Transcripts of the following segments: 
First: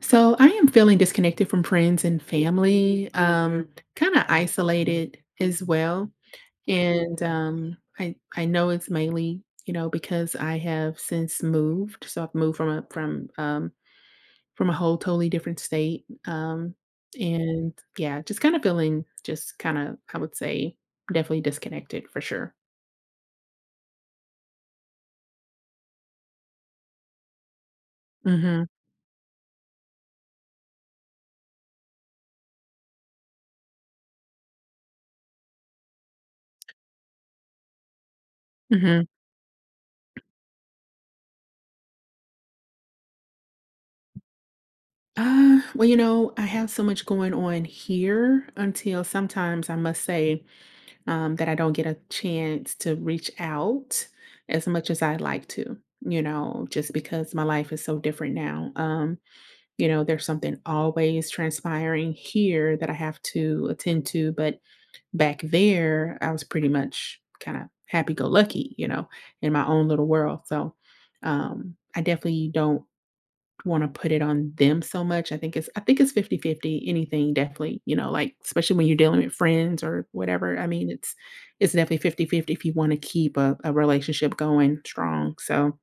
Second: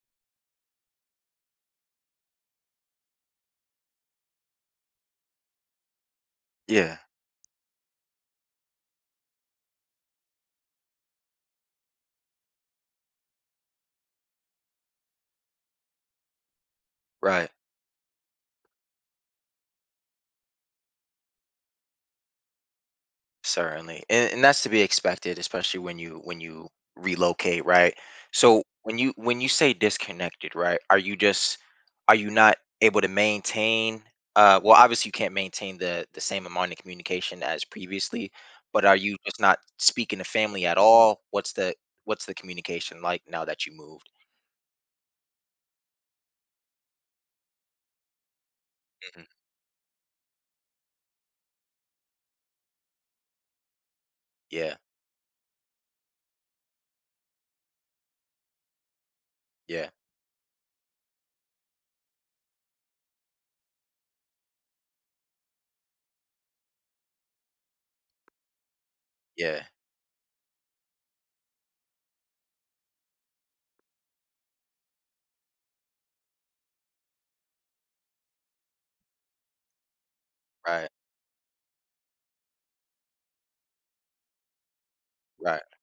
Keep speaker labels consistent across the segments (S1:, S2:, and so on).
S1: So I am feeling disconnected from friends and family. Mm-hmm. Kind of isolated as well.
S2: Yeah,
S1: And I know it's mainly because I have since moved, so I've moved from a whole totally different state,
S2: right.
S1: and yeah, just kind of I would say definitely disconnected for sure.
S2: Certainly. And that's to be expected, especially when you relocate, right? So
S1: Hmm.
S2: when you say disconnected, right? Are you not able to maintain well obviously you can't maintain the same amount of communication as previously, but are
S1: Hmm.
S2: you just not speaking to family at all? What's the communication like now that you moved?
S1: Well, I have so much going on here until
S2: Mhm.
S1: sometimes I must say that I don't get a chance to reach out as
S2: Yeah,
S1: much as I'd like to, you know, just because my life is so different now.
S2: yeah,
S1: There's something always transpiring here that I have to attend to, but back there, I was pretty much kind of happy go lucky, in
S2: yeah.
S1: my own little world. So I definitely don't want to put it on them so much. I think it's 50/50. Anything definitely, like, especially when you're dealing with friends or whatever. I
S2: Right,
S1: mean, it's definitely 50/50 if you want to keep a relationship going strong.
S2: right.
S1: So,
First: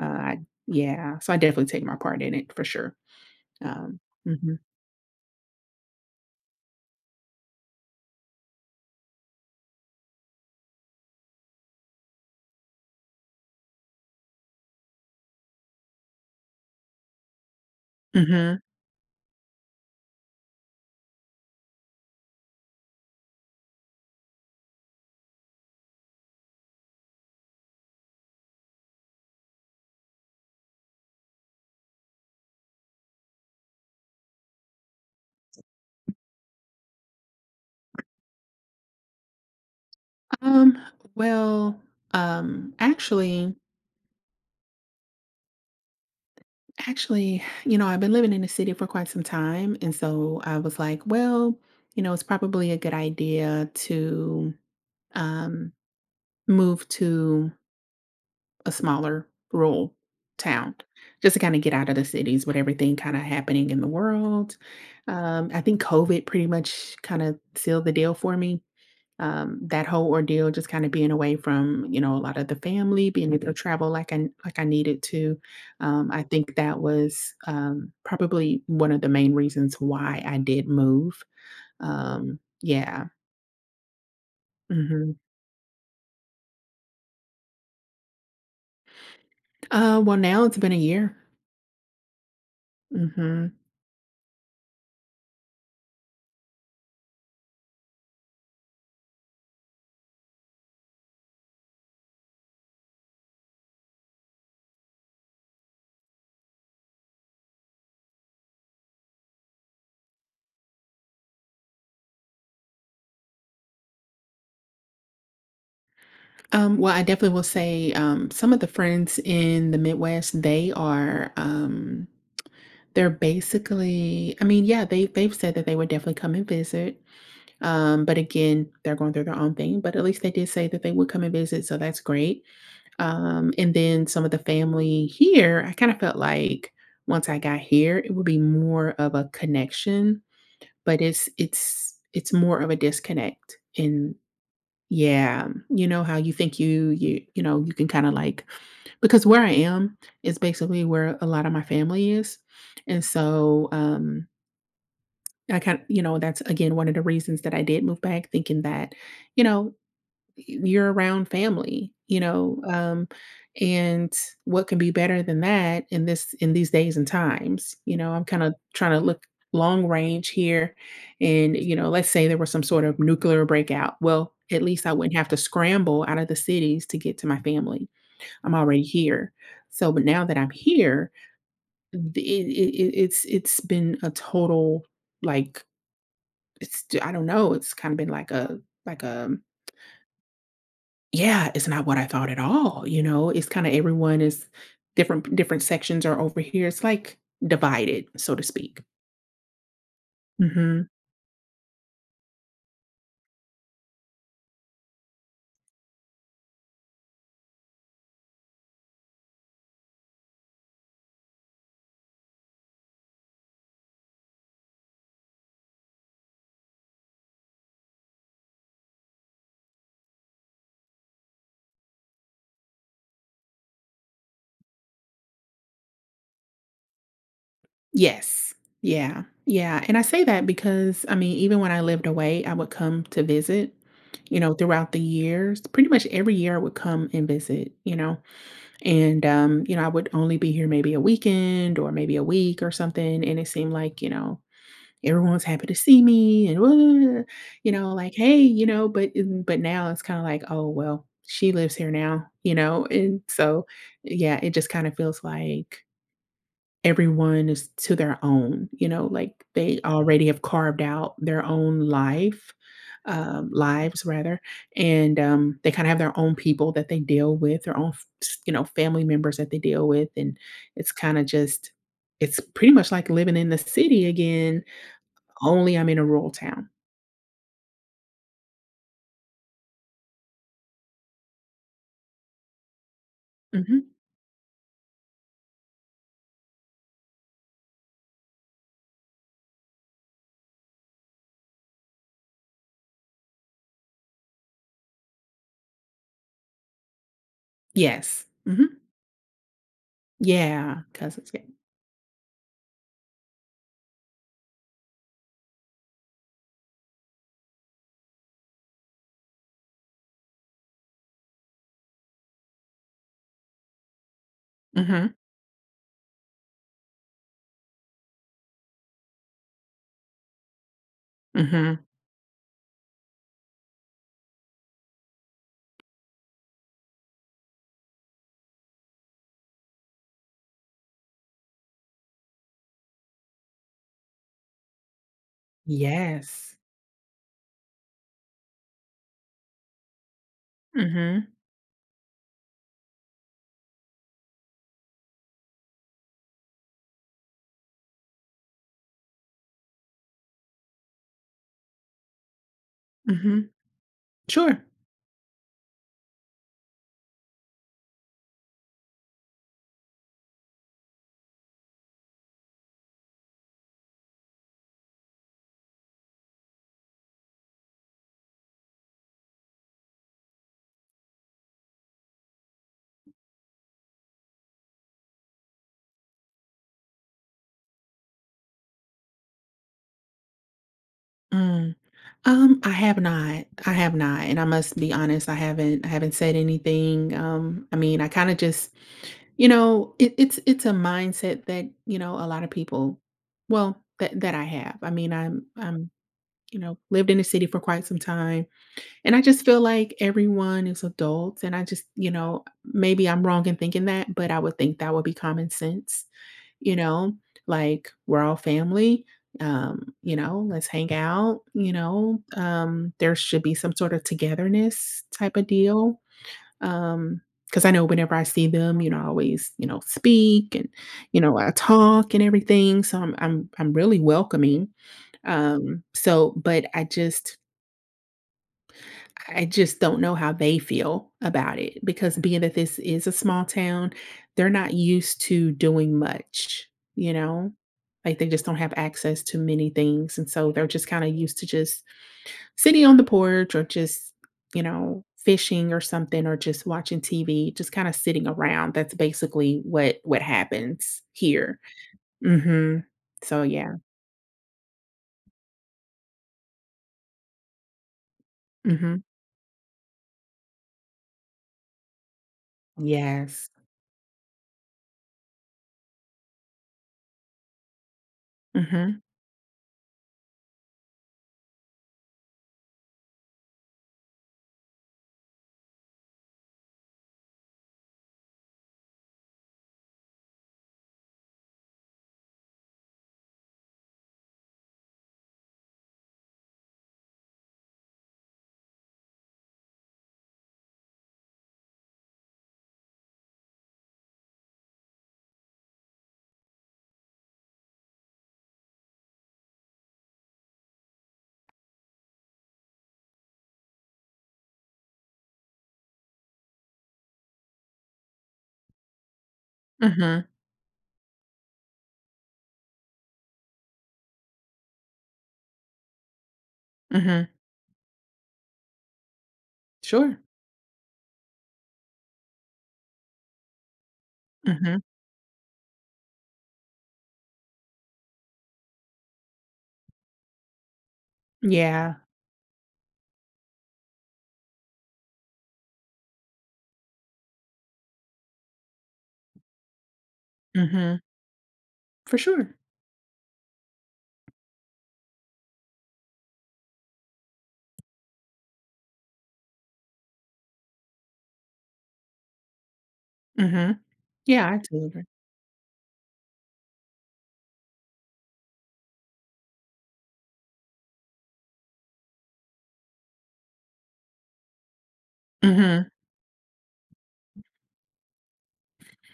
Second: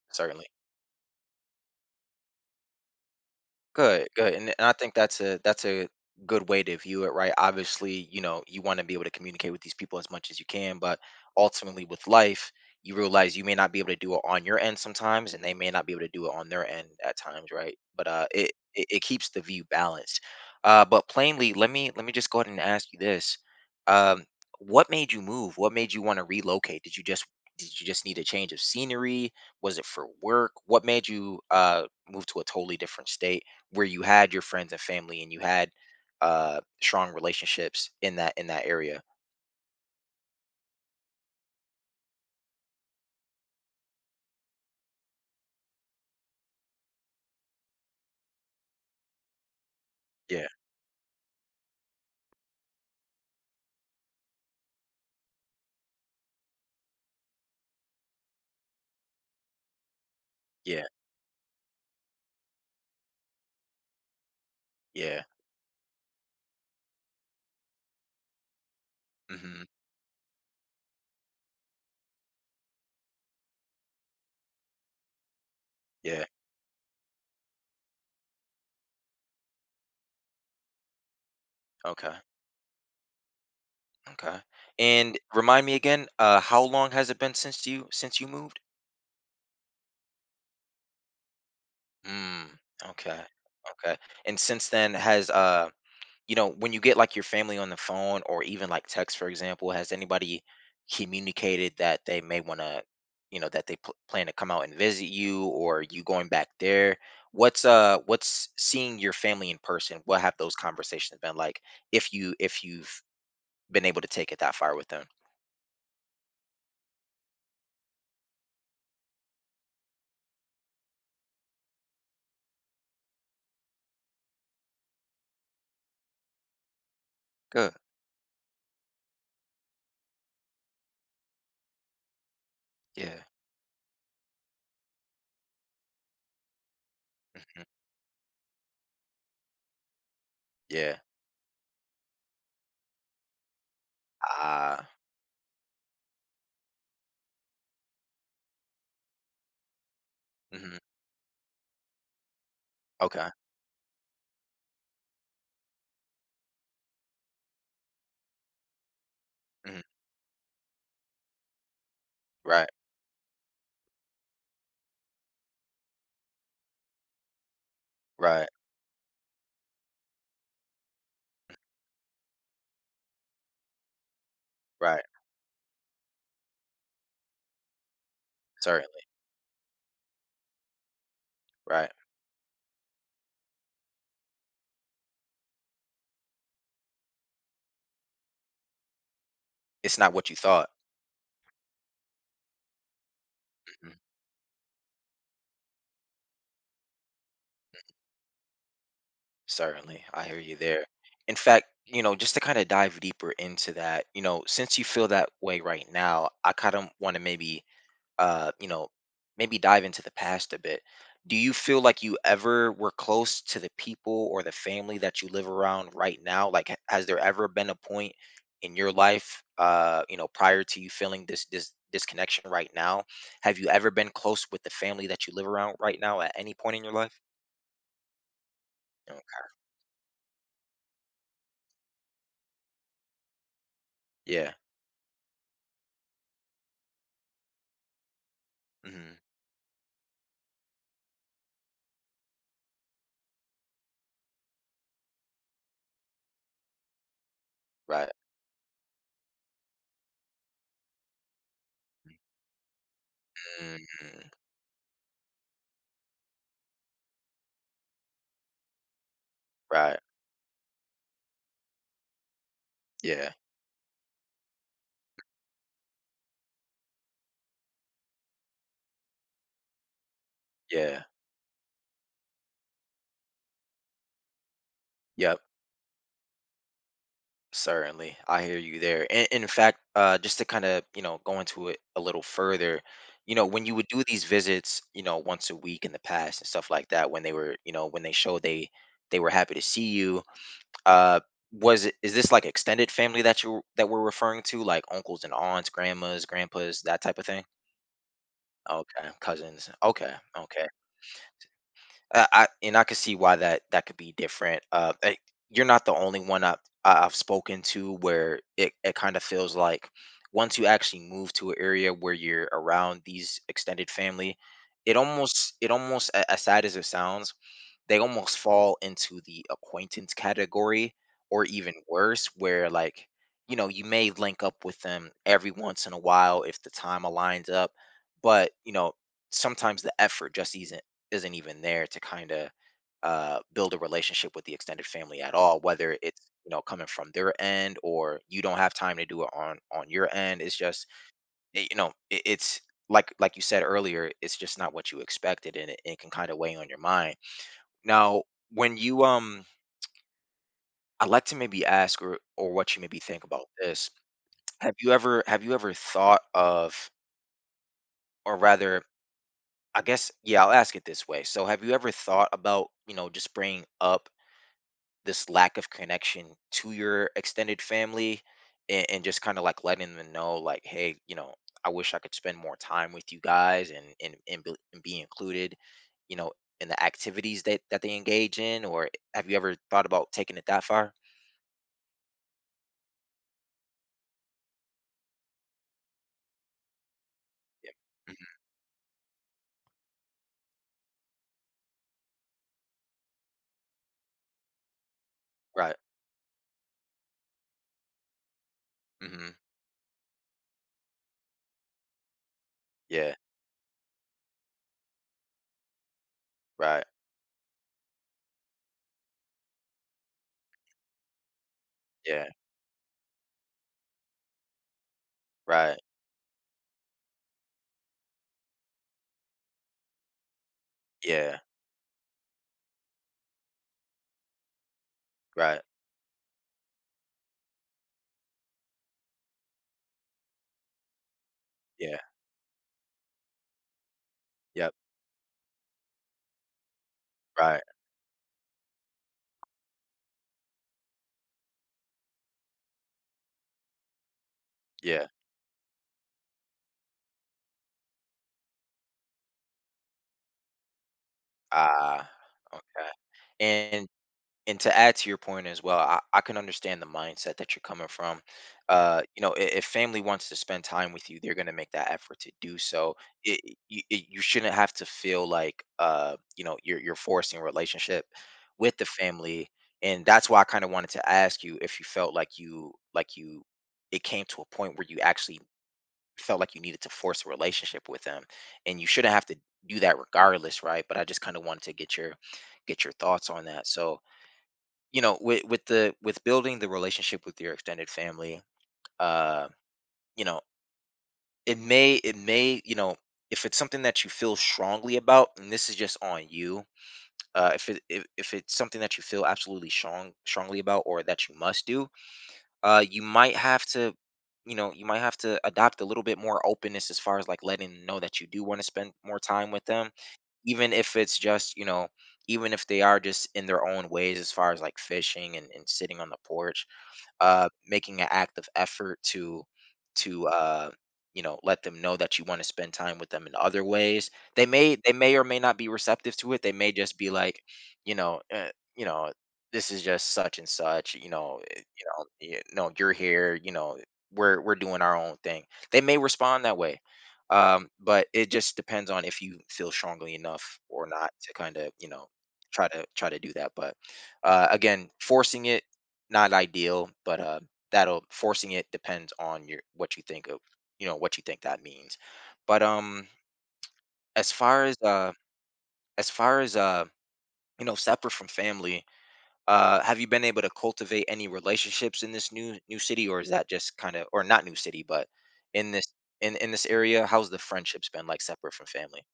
S1: I
S2: Certainly.
S1: yeah, so I definitely take my part in it for sure. Um
S2: Good, good. And
S1: Mhm.
S2: and I think that's a good way to view it, right? Obviously, you know, you want to be able to communicate with these people as much as you can, but ultimately with life, you realize you may not be able to do it on your end sometimes, and they may not be able to do it on their end at times, right? But it
S1: Mhm.
S2: it, it keeps the view balanced. Uh, but plainly, let me just go ahead and ask you this. Um what made you move? What made you want to relocate? Did you just need a change of scenery? Was it for work? What made you move to a totally different state? Where you had your friends and family and you had strong relationships in that area.
S1: Um, well, um, actually Actually, I've been living in the city for quite some time, and so
S2: Yeah,
S1: I was like, well, it's probably a good idea to, um moved to a smaller rural town
S2: yeah,
S1: just to kinda get out of the cities with everything kinda happening in the world.
S2: yeah.
S1: I think COVID pretty much kinda sealed the deal for me.
S2: Hmm.
S1: That whole ordeal just kinda being away from, a lot of the family, being able to travel like I needed to. I
S2: Yeah.
S1: think that was, probably one of the main reasons why I did move.
S2: Okay.
S1: Yeah.
S2: Okay.
S1: Mhm.
S2: And remind me again, uh, how long has it been since you moved?
S1: Well, now it's been a year.
S2: Mm, okay.
S1: Mhm.
S2: Okay. And since then has uh, you know, when you get like your family on the phone or even like text, for example, has anybody communicated that they may want to, you know, that they plan to come out and visit you or you going back there? What's uh, what's seeing your family in person? What have those conversations been like if you've been able to take it that far with them?
S1: Well, I definitely will say some of the friends in the Midwest, they're basically, I mean, yeah, they've said that they would definitely come and visit.
S2: Good.
S1: But again, they're going through their own thing, but at least they did say that they would come and visit, so that's great.
S2: Yeah.
S1: And then some of the family here, I kind of felt like once I got
S2: Hmm.
S1: here, it would be more of a connection,
S2: Yeah.
S1: but it's more of a disconnect in
S2: Ah.
S1: yeah, you know how you think you can kinda like because where I am is basically
S2: Hmm.
S1: where a lot of my family is, and
S2: Okay.
S1: so, I kind of that's again one of the reasons that I did move back thinking that, you know,
S2: Hmm.
S1: you're around family,
S2: Right.
S1: and what can be better than that in these days and times? I'm kind
S2: Right.
S1: of trying to look long range here, and let's say there was some sort of nuclear breakout. Well, at least I
S2: Right.
S1: wouldn't have to scramble out of the cities to get to my family. I'm already
S2: Certainly.
S1: here. So, but now that I'm here,
S2: Right.
S1: it's been a total, like, it's I don't know. It's kind of been like a.
S2: It's not what you thought.
S1: Yeah, it's not what I thought at all, you know? It's kinda everyone is different. Different sections are over here. It's like divided, so to speak.
S2: Certainly, I hear you there.
S1: Mhm.
S2: In fact, you know, just to kind of dive deeper into that, you know, since you feel that way right now, I kind of want to maybe, you know, maybe dive into the past a bit. Do you feel like you ever were close to the people or the family that you live around right now? Like, has there ever been a point in your life, you know, prior to you feeling this disconnection right now? Have you ever been close with the family that you live around right now at any point in your life?
S1: Yes. Yeah.
S2: Okay.
S1: Yeah, and I say that because, I mean, even when I lived away, I would come to visit,
S2: Yeah.
S1: throughout the years. Pretty much every year I would come and visit, you know?
S2: Hmm.
S1: I would only be here maybe a weekend or maybe a week or something, and it seemed like, everyone's happy to see me and "Woo,"
S2: Right.
S1: like, "Hey," but now it's kinda like, "Oh, well, she lives here now," and so,
S2: Mhm.
S1: yeah, it just kinda feels like everyone is to their own, like they
S2: Right.
S1: already have carved out their own life,
S2: Yeah.
S1: lives rather, and, they kinda have their own people that they deal with, their own f s you know, family members that they deal with, and it's
S2: Yeah.
S1: kinda just it's pretty much like living in the city again,
S2: Yep.
S1: only I'm in a rural town.
S2: Certainly. I hear you there. And, in fact, just to kind of, you know, go into it a little further, you know, when you would
S1: Mhm.
S2: do these visits, you know, once a week in the past and stuff like that, when they were, you know, when they showed they were happy to see you, uh, was it is this like extended family that you that we're referring to, like uncles and aunts, grandmas, grandpas, that type of thing?
S1: Yes. Mhm.
S2: Okay, cousins. Okay, okay.
S1: Yeah, cousins, yeah.
S2: I, and I could see why that could be different. You're not the only one I've, I've spoken to where it kind of feels like once you actually move to an area where you're around these extended family,
S1: Mhm.
S2: it almost, as sad as it sounds, they almost fall into the acquaintance category or even
S1: Mhm.
S2: worse, where like, you know, you may link up with them every once in a while if the time aligns up, but you know, sometimes the effort just isn't even there to kind of, build a relationship with the extended family at all, whether it's, you
S1: Yes.
S2: know, coming from their end or you don't have time to do it on your end. It's just,
S1: Mhm.
S2: you know, it's like you said earlier, it's just not what you expected, and it can kind of weigh on your mind now. When you, I'd like to maybe ask, or what you maybe think about
S1: Mhm.
S2: this.
S1: Sure.
S2: Have you ever thought of, or rather, I guess, yeah, I'll ask it this way. So, have you ever thought about, you know, just bringing up this lack of connection to your extended family and just kind of like letting them know, like, hey, you know, I wish I could spend more time with you guys and and be, and be included, you know, in the activities that they engage in, or have you ever thought about taking it that far?
S1: Mm. I have not. I have not, and I must be honest, I haven't said anything, I mean, I
S2: Yeah.
S1: kinda just it it's a mindset that, a lot of people, well, that I have. I mean, I'm
S2: Right.
S1: I'm, lived in the city for quite some time. And I
S2: Mhm.
S1: just feel like everyone is adults, and I just maybe
S2: Yeah.
S1: I'm wrong in thinking that, but I would think that would be common sense, you
S2: Right.
S1: know? Like, we're all family, let's hang out, you know?
S2: Yeah.
S1: There should be some sort of togetherness type of
S2: Right.
S1: deal. Um, because I know whenever I see them, I always, speak and,
S2: Yeah.
S1: I talk and everything, so I'm really welcoming,
S2: Right.
S1: so but I just don't know how they feel about it
S2: Yeah.
S1: because being that this is a small town, they're
S2: Yep.
S1: not used to doing much, you know?
S2: Right.
S1: Like they just don't have access to many things. And so they're just kind of used to just sitting on the porch or just,
S2: Yeah.
S1: fishing or something or just watching TV, just kind of sitting around. That's basically what happens here.
S2: Ah,
S1: Mhm.
S2: okay.
S1: So yeah.
S2: And and to add to your point as well, I can understand the mindset that you're coming from.
S1: Mhm.
S2: You know, if family wants to spend time with you, they're going to make that effort to do so. It,
S1: Yes.
S2: you shouldn't have to feel like, you know, you're forcing a relationship with the
S1: Mhm.
S2: family, and that's why I kind of wanted to ask you if you felt like you it came to a point where you actually felt like you needed to force a relationship with them, and you shouldn't have to do that regardless, right? But I just kind of wanted to get your thoughts on that. So you know, with the, with building the relationship with your extended family, uh, you know, it may, you know, if it's something that you feel strongly about, and this is just on you, uh, if it if it's something that you feel absolutely strongly about or that you must do, uh, you might have to, you know, you might have to adopt a little bit more openness as far as like letting them know that you do want to spend more time with them,
S1: Mhm.
S2: even if it's just, you know, even if they are just in their own ways as far as like fishing and sitting on the porch,
S1: Mhm.
S2: making an active effort to
S1: Sure.
S2: to uh, you know, let them know that you want to spend time with them in other ways. They may
S1: Mhm.
S2: or may not be receptive to it. They may just be like, you know, uh, you know, this is just such and such. You know, you
S1: Yeah.
S2: know, you, no, you're here. You know, we're doing our own thing. They may respond that way. But it just depends on if you feel strongly enough or
S1: Mhm.
S2: not to kind of, you know,
S1: For sure.
S2: try to do that. But again, forcing it, not ideal, but that'll, forcing it depends on your, what you think of, you know, what you think that means. But
S1: Mhm.
S2: as
S1: Yeah, I
S2: far as
S1: totally agree.
S2: uh, as far as you know, separate from family, have you been able to cultivate any relationships in this new city, or is that just kind of, or not new city, but in this,
S1: Mhm.
S2: in this area? How's the friendships been like separate from family?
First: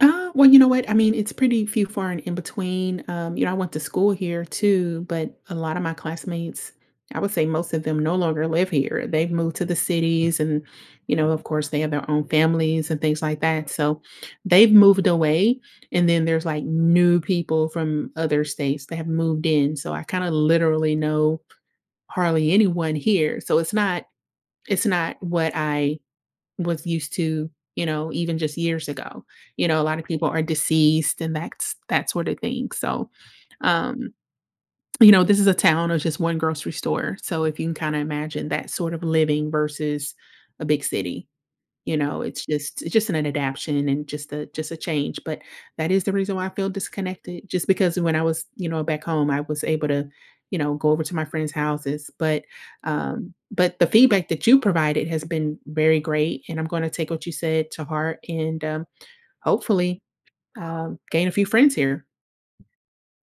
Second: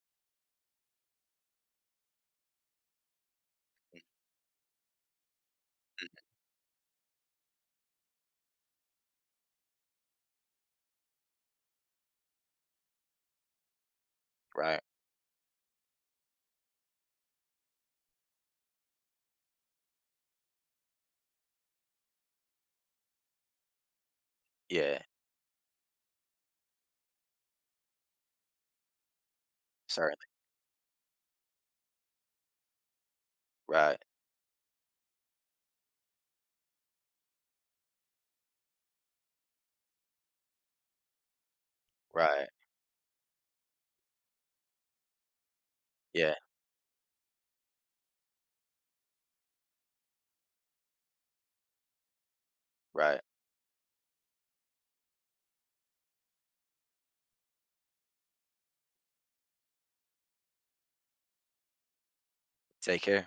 S1: Well, you know what? I mean, it's pretty few far and in between. I went to school here too, but a lot of my classmates, I would say most of them no longer live here. They've moved to the cities and, of course they have their own families and things like that. So they've
S2: Right.
S1: moved away. And then there's like new people from other states that have moved in. So I kind of literally know hardly anyone here. So it's not it's
S2: Yeah.
S1: not what I was used to, even just years ago. A lot of
S2: Certainly.
S1: people are deceased and that's that sort of thing. So,
S2: Right.
S1: um, this is a town of just one grocery store. So if you can kind of imagine that sort of living versus a big city. It's
S2: Right.
S1: just it's just an adaptation and just a change, but that is the
S2: Yeah.
S1: reason why I feel disconnected just because when I was, back home, I was able to, go over to my friends' houses,
S2: Right.
S1: but the feedback that you provided has been very great, and I'm gonna take what you said to heart and, hopefully, gain a few friends here.
S2: Take care.